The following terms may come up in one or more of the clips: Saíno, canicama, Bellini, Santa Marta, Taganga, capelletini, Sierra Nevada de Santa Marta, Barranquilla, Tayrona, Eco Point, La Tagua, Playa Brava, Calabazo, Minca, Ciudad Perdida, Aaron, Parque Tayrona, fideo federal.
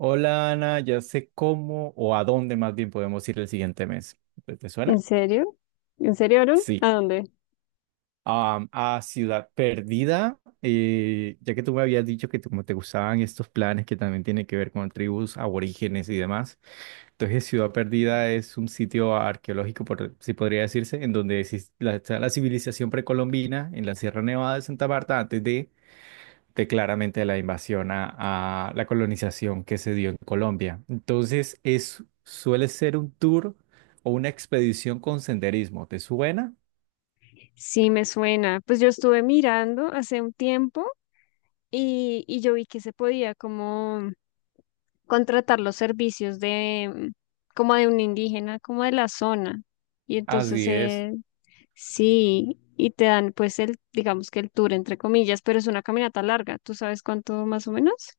Hola Ana, ya sé cómo o a dónde más bien podemos ir el siguiente mes. ¿Te ¿En suena? serio? ¿En serio, Aaron? Sí. ¿A dónde? A Ciudad Perdida, ya que tú me habías dicho que como te gustaban estos planes que también tienen que ver con tribus aborígenes y demás. Entonces Ciudad Perdida es un sitio arqueológico, por, si podría decirse, en donde está la civilización precolombina en la Sierra Nevada de Santa Marta antes de claramente la invasión a la colonización que se dio en Colombia. Entonces, es, suele ser un tour o una expedición con senderismo. ¿Te suena? Sí, me suena. Pues yo estuve mirando hace un tiempo y yo vi que se podía como contratar los servicios de como de un indígena, como de la zona. Y entonces Así es. Sí, y te dan pues el, digamos que el tour entre comillas, pero es una caminata larga. ¿Tú sabes cuánto más o menos?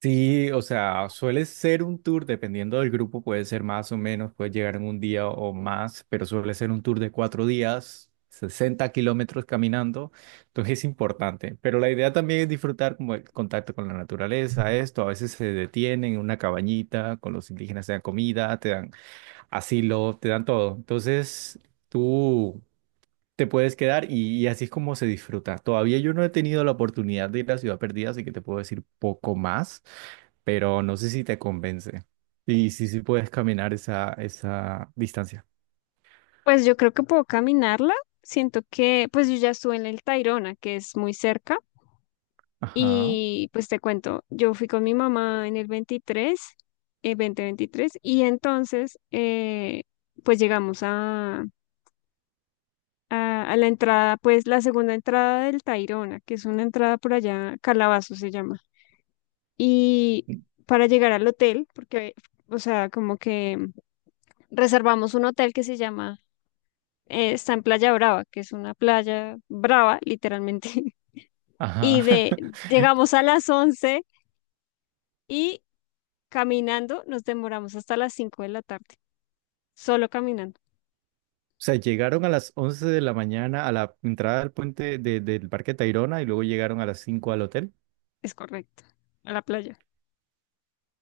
Sí, o sea, suele ser un tour, dependiendo del grupo, puede ser más o menos, puede llegar en un día o más, pero suele ser un tour de 4 días, 60 km caminando, entonces es importante. Pero la idea también es disfrutar como el contacto con la naturaleza, esto, a veces se detienen en una cabañita, con los indígenas te dan comida, te dan asilo, te dan todo. Entonces, tú te puedes quedar y así es como se disfruta. Todavía yo no he tenido la oportunidad de ir a Ciudad Perdida, así que te puedo decir poco más, pero no sé si te convence. Y sí, sí puedes caminar esa distancia. Pues yo creo que puedo caminarla. Siento que, pues yo ya estuve en el Tayrona, que es muy cerca. Ajá, Y pues te cuento, yo fui con mi mamá en el 23, el 2023. Y entonces pues llegamos a la entrada, pues la segunda entrada del Tayrona, que es una entrada por allá, Calabazo se llama. Y para llegar al hotel, porque, o sea, como que reservamos un hotel que se llama, está en Playa Brava, que es una playa brava, literalmente. ajá. Y de, Llegamos a las 11 y caminando nos demoramos hasta las 5 de la tarde, solo caminando, O sea, llegaron a las 11 de la mañana a la entrada del del Parque Tayrona y luego llegaron a las 5 al hotel es correcto, a la playa,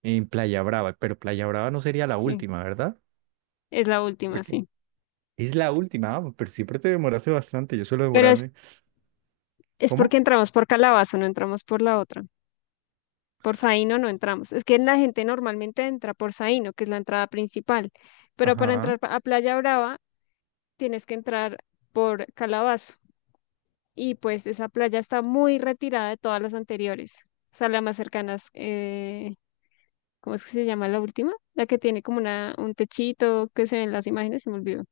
en Playa Brava, pero Playa Brava no sería la sí, última, ¿verdad? es la última, Porque sí, es la última, ah, pero siempre te demoraste bastante, yo suelo pero es, demorarme. es porque ¿Cómo? entramos por Calabazo, no entramos por la otra, por Saíno no entramos, es que la gente normalmente entra por Saíno, que es la entrada principal, pero para Ajá. entrar a Playa Brava tienes que entrar por Calabazo y pues esa playa está muy retirada de todas las anteriores. O sea, la más cercana, ¿cómo es que se llama la última? La que tiene como una, un techito que se ven las imágenes, se me olvidó.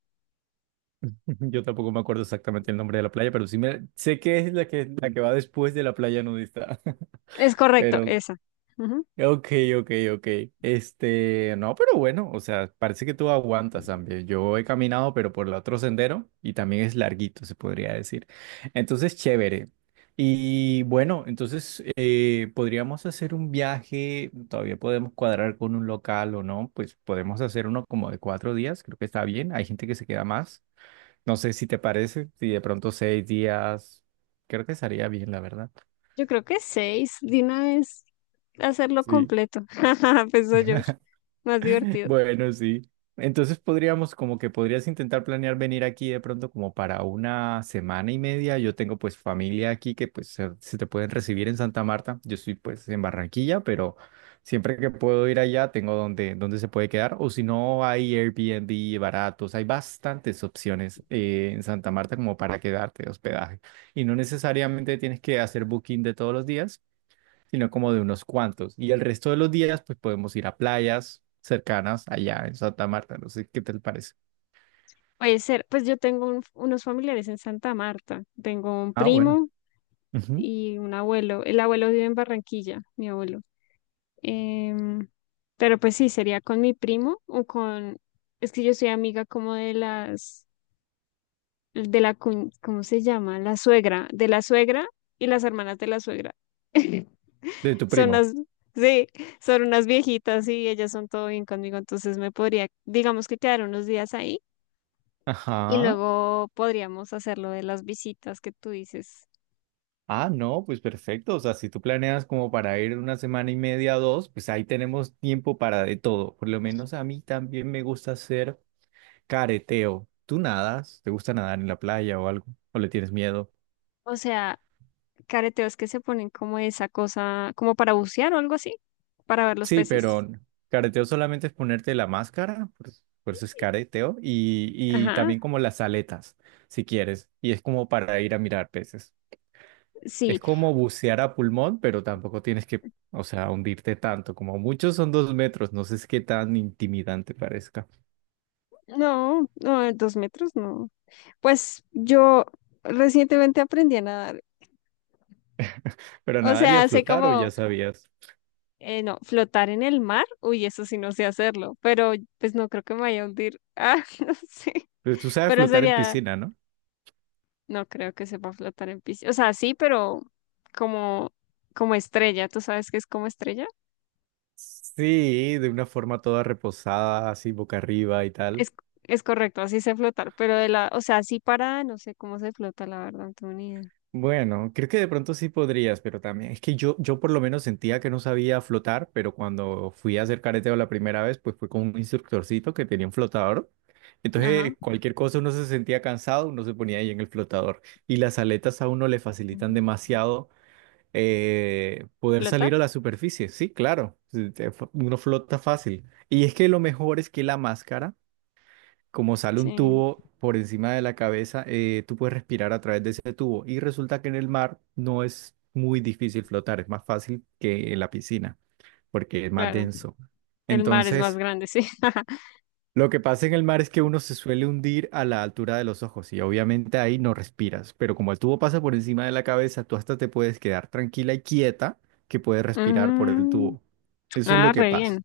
Yo tampoco me acuerdo exactamente el nombre de la playa, pero sí sé que es la que va después de la playa nudista. Es correcto, Pero, esa. Ujú. ok, ok, ok. Este, no, pero bueno, o sea, parece que tú aguantas, también. Yo he caminado, pero por el otro sendero y también es larguito, se podría decir. Entonces, chévere. Y bueno, entonces podríamos hacer un viaje, todavía podemos cuadrar con un local o no, pues podemos hacer uno como de 4 días, creo que está bien, hay gente que se queda más. No sé si te parece, si de pronto 6 días, creo que estaría bien, la verdad. Yo creo que seis, de una vez hacerlo Sí. completo. Jajaja, pensó yo, más divertido. Bueno, sí. Entonces podríamos, como que podrías intentar planear venir aquí de pronto como para una semana y media. Yo tengo pues familia aquí que pues se te pueden recibir en Santa Marta. Yo estoy pues en Barranquilla, pero siempre que puedo ir allá tengo donde se puede quedar. O si no, hay Airbnb baratos. Hay bastantes opciones en Santa Marta como para quedarte de hospedaje. Y no necesariamente tienes que hacer booking de todos los días, sino como de unos cuantos. Y el resto de los días, pues podemos ir a playas cercanas allá en Santa Marta. No sé qué te parece. Puede ser, pues yo tengo unos familiares en Santa Marta. Tengo un Ah, bueno. primo Ujú. y un abuelo. El abuelo vive en Barranquilla, mi abuelo. Em, pero pues sí, sería con mi primo o con... Es que yo soy amiga como de las de la, cuñ- ¿cómo se llama? La suegra, de la suegra y las hermanas de la suegra. De tu Son primo. las, sí, son unas viejitas y ellas son todo bien conmigo, entonces me podría, digamos que quedar unos días ahí y Ajá. luego podríamos hacer lo de las visitas que tú dices. Ah, no, pues perfecto. O sea, si tú planeas como para ir una semana y media, o dos, pues ahí tenemos tiempo para de todo. Por lo menos a mí también me gusta hacer careteo. ¿Tú nadas? ¿Te gusta nadar en la playa o algo? ¿O le tienes miedo? O sea, careteos que se ponen como esa cosa, como para bucear o algo así, para ver los Sí, peces. pero careteo solamente es ponerte la máscara, por eso es careteo, y Ajá, también como las aletas, si quieres, y es como para ir a mirar peces. Es sí. como bucear a pulmón, pero tampoco tienes que, o sea, hundirte tanto, como muchos son 2 metros, no sé es qué tan intimidante parezca. No, no, 2 metros no. Pues yo recientemente aprendí a nadar. Pero O nadar y a sea, sé flotar, o ya como... sabías. No, flotar en el mar, uy, eso sí no sé hacerlo, pero pues no creo que me vaya a hundir. Ah, no sé, Pero tú sabes pero flotar en sería, piscina, ¿no? no creo que sepa flotar en piscina. O sea, sí, pero como, como estrella, ¿tú sabes qué es como estrella? Sí, de una forma toda reposada, así boca arriba y tal. Es, es correcto, así sé flotar, pero de la, o sea, así para, no sé cómo se flota, la verdad, no tengo ni idea. Bueno, creo que de pronto sí podrías, pero también es que yo por lo menos sentía que no sabía flotar, pero cuando fui a hacer careteo la primera vez, pues fue con un instructorcito que tenía un flotador. Ajá. Entonces, cualquier cosa uno se sentía cansado, uno se ponía ahí en el flotador. Y las aletas a uno le facilitan Ujú. demasiado poder ¿Flota? salir a la superficie. Sí, claro, uno flota fácil. Y es que lo mejor es que la máscara como sale un Sí, tubo por encima de la cabeza, tú puedes respirar a través de ese tubo. Y resulta que en el mar no es muy difícil flotar, es más fácil que en la piscina, porque es más claro. denso. El mar es más Entonces, grande, sí. lo que pasa en el mar es que uno se suele hundir a la altura de los ojos y obviamente ahí no respiras, pero como el tubo pasa por encima de la cabeza, tú hasta te puedes quedar tranquila y quieta que puedes respirar por el Mm, tubo. Eso es lo ah, que re pasa. bien.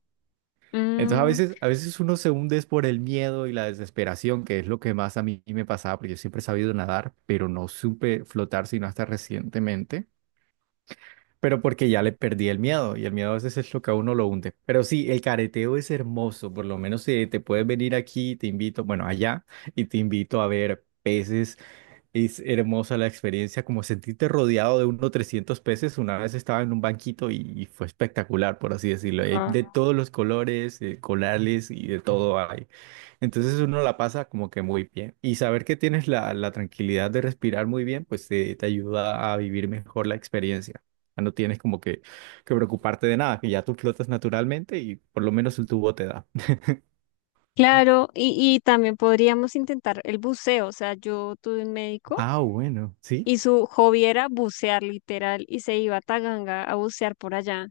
Entonces a Mm, veces, a veces uno se hunde es por el miedo y la desesperación, que es lo que más a mí me pasaba, porque yo siempre he sabido nadar, pero no supe flotar sino hasta recientemente, pero porque ya le perdí el miedo y el miedo a veces es lo que a uno lo hunde. Pero sí, el careteo es hermoso, por lo menos te puedes venir aquí, te invito, bueno, allá, y te invito a ver peces. Es hermosa la experiencia, como sentirte rodeado de unos 300 peces. Una vez estaba en un banquito y fue espectacular, por así decirlo. Hay de todos los colores, colales y de todo hay. Entonces uno la pasa como que muy bien. Y saber que tienes la tranquilidad de respirar muy bien, pues te ayuda a vivir mejor la experiencia. Ya no tienes como que preocuparte de nada, que ya tú flotas naturalmente y por lo menos el tubo te da. claro, y también podríamos intentar el buceo. O sea, yo tuve un médico Ah, bueno, sí. y su hobby era bucear literal y se iba a Taganga a bucear por allá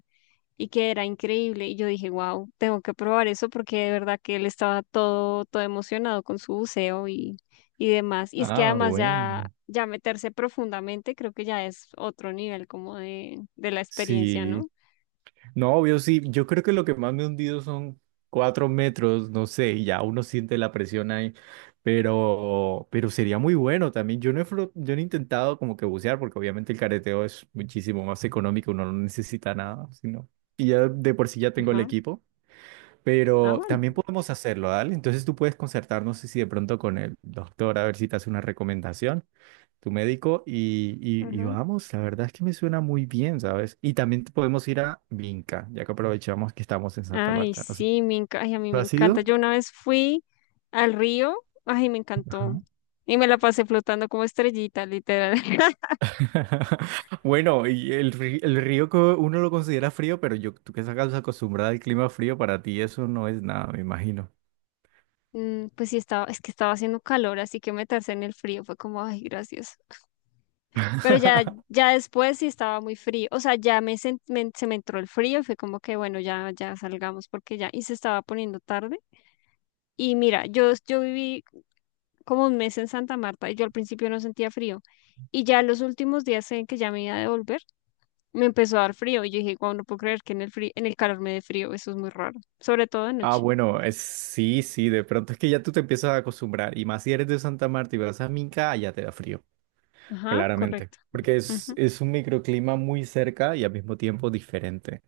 y que era increíble. Y yo dije, wow, tengo que probar eso porque de verdad que él estaba todo, todo emocionado con su buceo y demás. Y es que Ah, además ya, bueno. ya meterse profundamente creo que ya es otro nivel como de la experiencia, ¿no? Sí. No, obvio, sí. Yo creo que lo que más me he hundido son 4 metros, no sé, y ya uno siente la presión ahí. Pero sería muy bueno también. Yo no he intentado como que bucear, porque obviamente el careteo es muchísimo más económico, uno no necesita nada, sino. Y ya de por sí ya tengo el Ajá. equipo. Ah, Pero bueno. también podemos hacerlo, ¿dale? Entonces tú puedes concertar, no sé si de pronto con el doctor, a ver si te hace una recomendación tu médico y vamos, la verdad es que me suena muy bien, ¿sabes? Y también te podemos ir a Vinca, ya que aprovechamos que estamos en Santa Ay, Marta, no sé. sí, ay, a mí ¿Tú me has encanta. ido? Yo una vez fui al río, ay, me encantó. Ajá. Y me la pasé flotando como estrellita, literal. Bueno, y el río que uno lo considera frío, pero yo, tú que estás acostumbrada al clima frío, para ti eso no es nada, me imagino. Mm, pues sí, estaba, es que estaba haciendo calor, así que meterse en el frío fue como, ay, gracias. Pero ya, ya después sí estaba muy frío. O sea, ya me, se me entró el frío y fue como que, bueno, ya, ya salgamos porque ya, y se estaba poniendo tarde. Y mira, yo viví como un mes en Santa Marta y yo al principio no sentía frío. Y ya los últimos días en que ya me iba a devolver me empezó a dar frío y yo dije, wow, no puedo creer que en el frío, en el calor me dé frío, eso es muy raro, sobre todo de Ah, noche. bueno, es, sí, sí, de pronto es que ya tú te empiezas a acostumbrar, y más si eres de Santa Marta y vas a Minca, allá te da frío. Ajá, Claramente, correcto. porque es, Ujú. es un microclima muy cerca y al mismo tiempo diferente.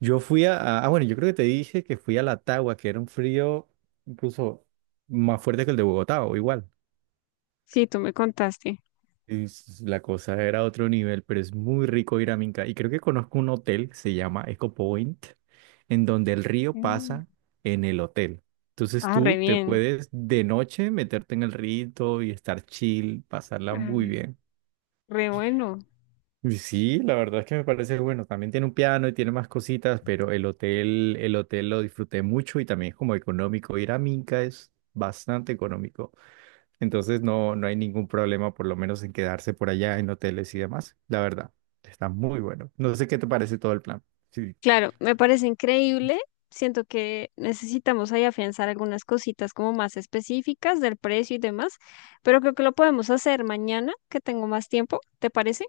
Yo fui ah, bueno, yo creo que te dije que fui a la Tagua, que era un frío incluso más fuerte que el de Bogotá, o igual. Sí, tú me contaste. Y la cosa era a otro nivel, pero es muy rico ir a Minca. Y creo que conozco un hotel que se llama Eco Point, en donde el río Mm. pasa en el hotel. Entonces Ah, re tú te bien. puedes de noche meterte en el rito y estar chill, pasarla muy Ah, bien. re bueno. Y sí, la verdad es que me parece bueno. También tiene un piano y tiene más cositas, pero el hotel lo disfruté mucho y también es como económico. Ir a Minca es bastante económico. Entonces no, no hay ningún problema, por lo menos en quedarse por allá en hoteles y demás. La verdad, está muy bueno. No sé qué te parece todo el plan. Sí, Claro, me parece increíble. Siento que necesitamos ahí afianzar algunas cositas como más específicas del precio y demás, pero creo que lo podemos hacer mañana, que tengo más tiempo. ¿Te parece?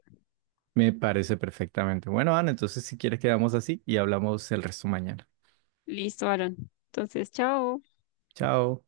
me parece perfectamente. Bueno, Ana, entonces si quieres quedamos así y hablamos el resto mañana. Listo, Aaron. Entonces, chao. Chao.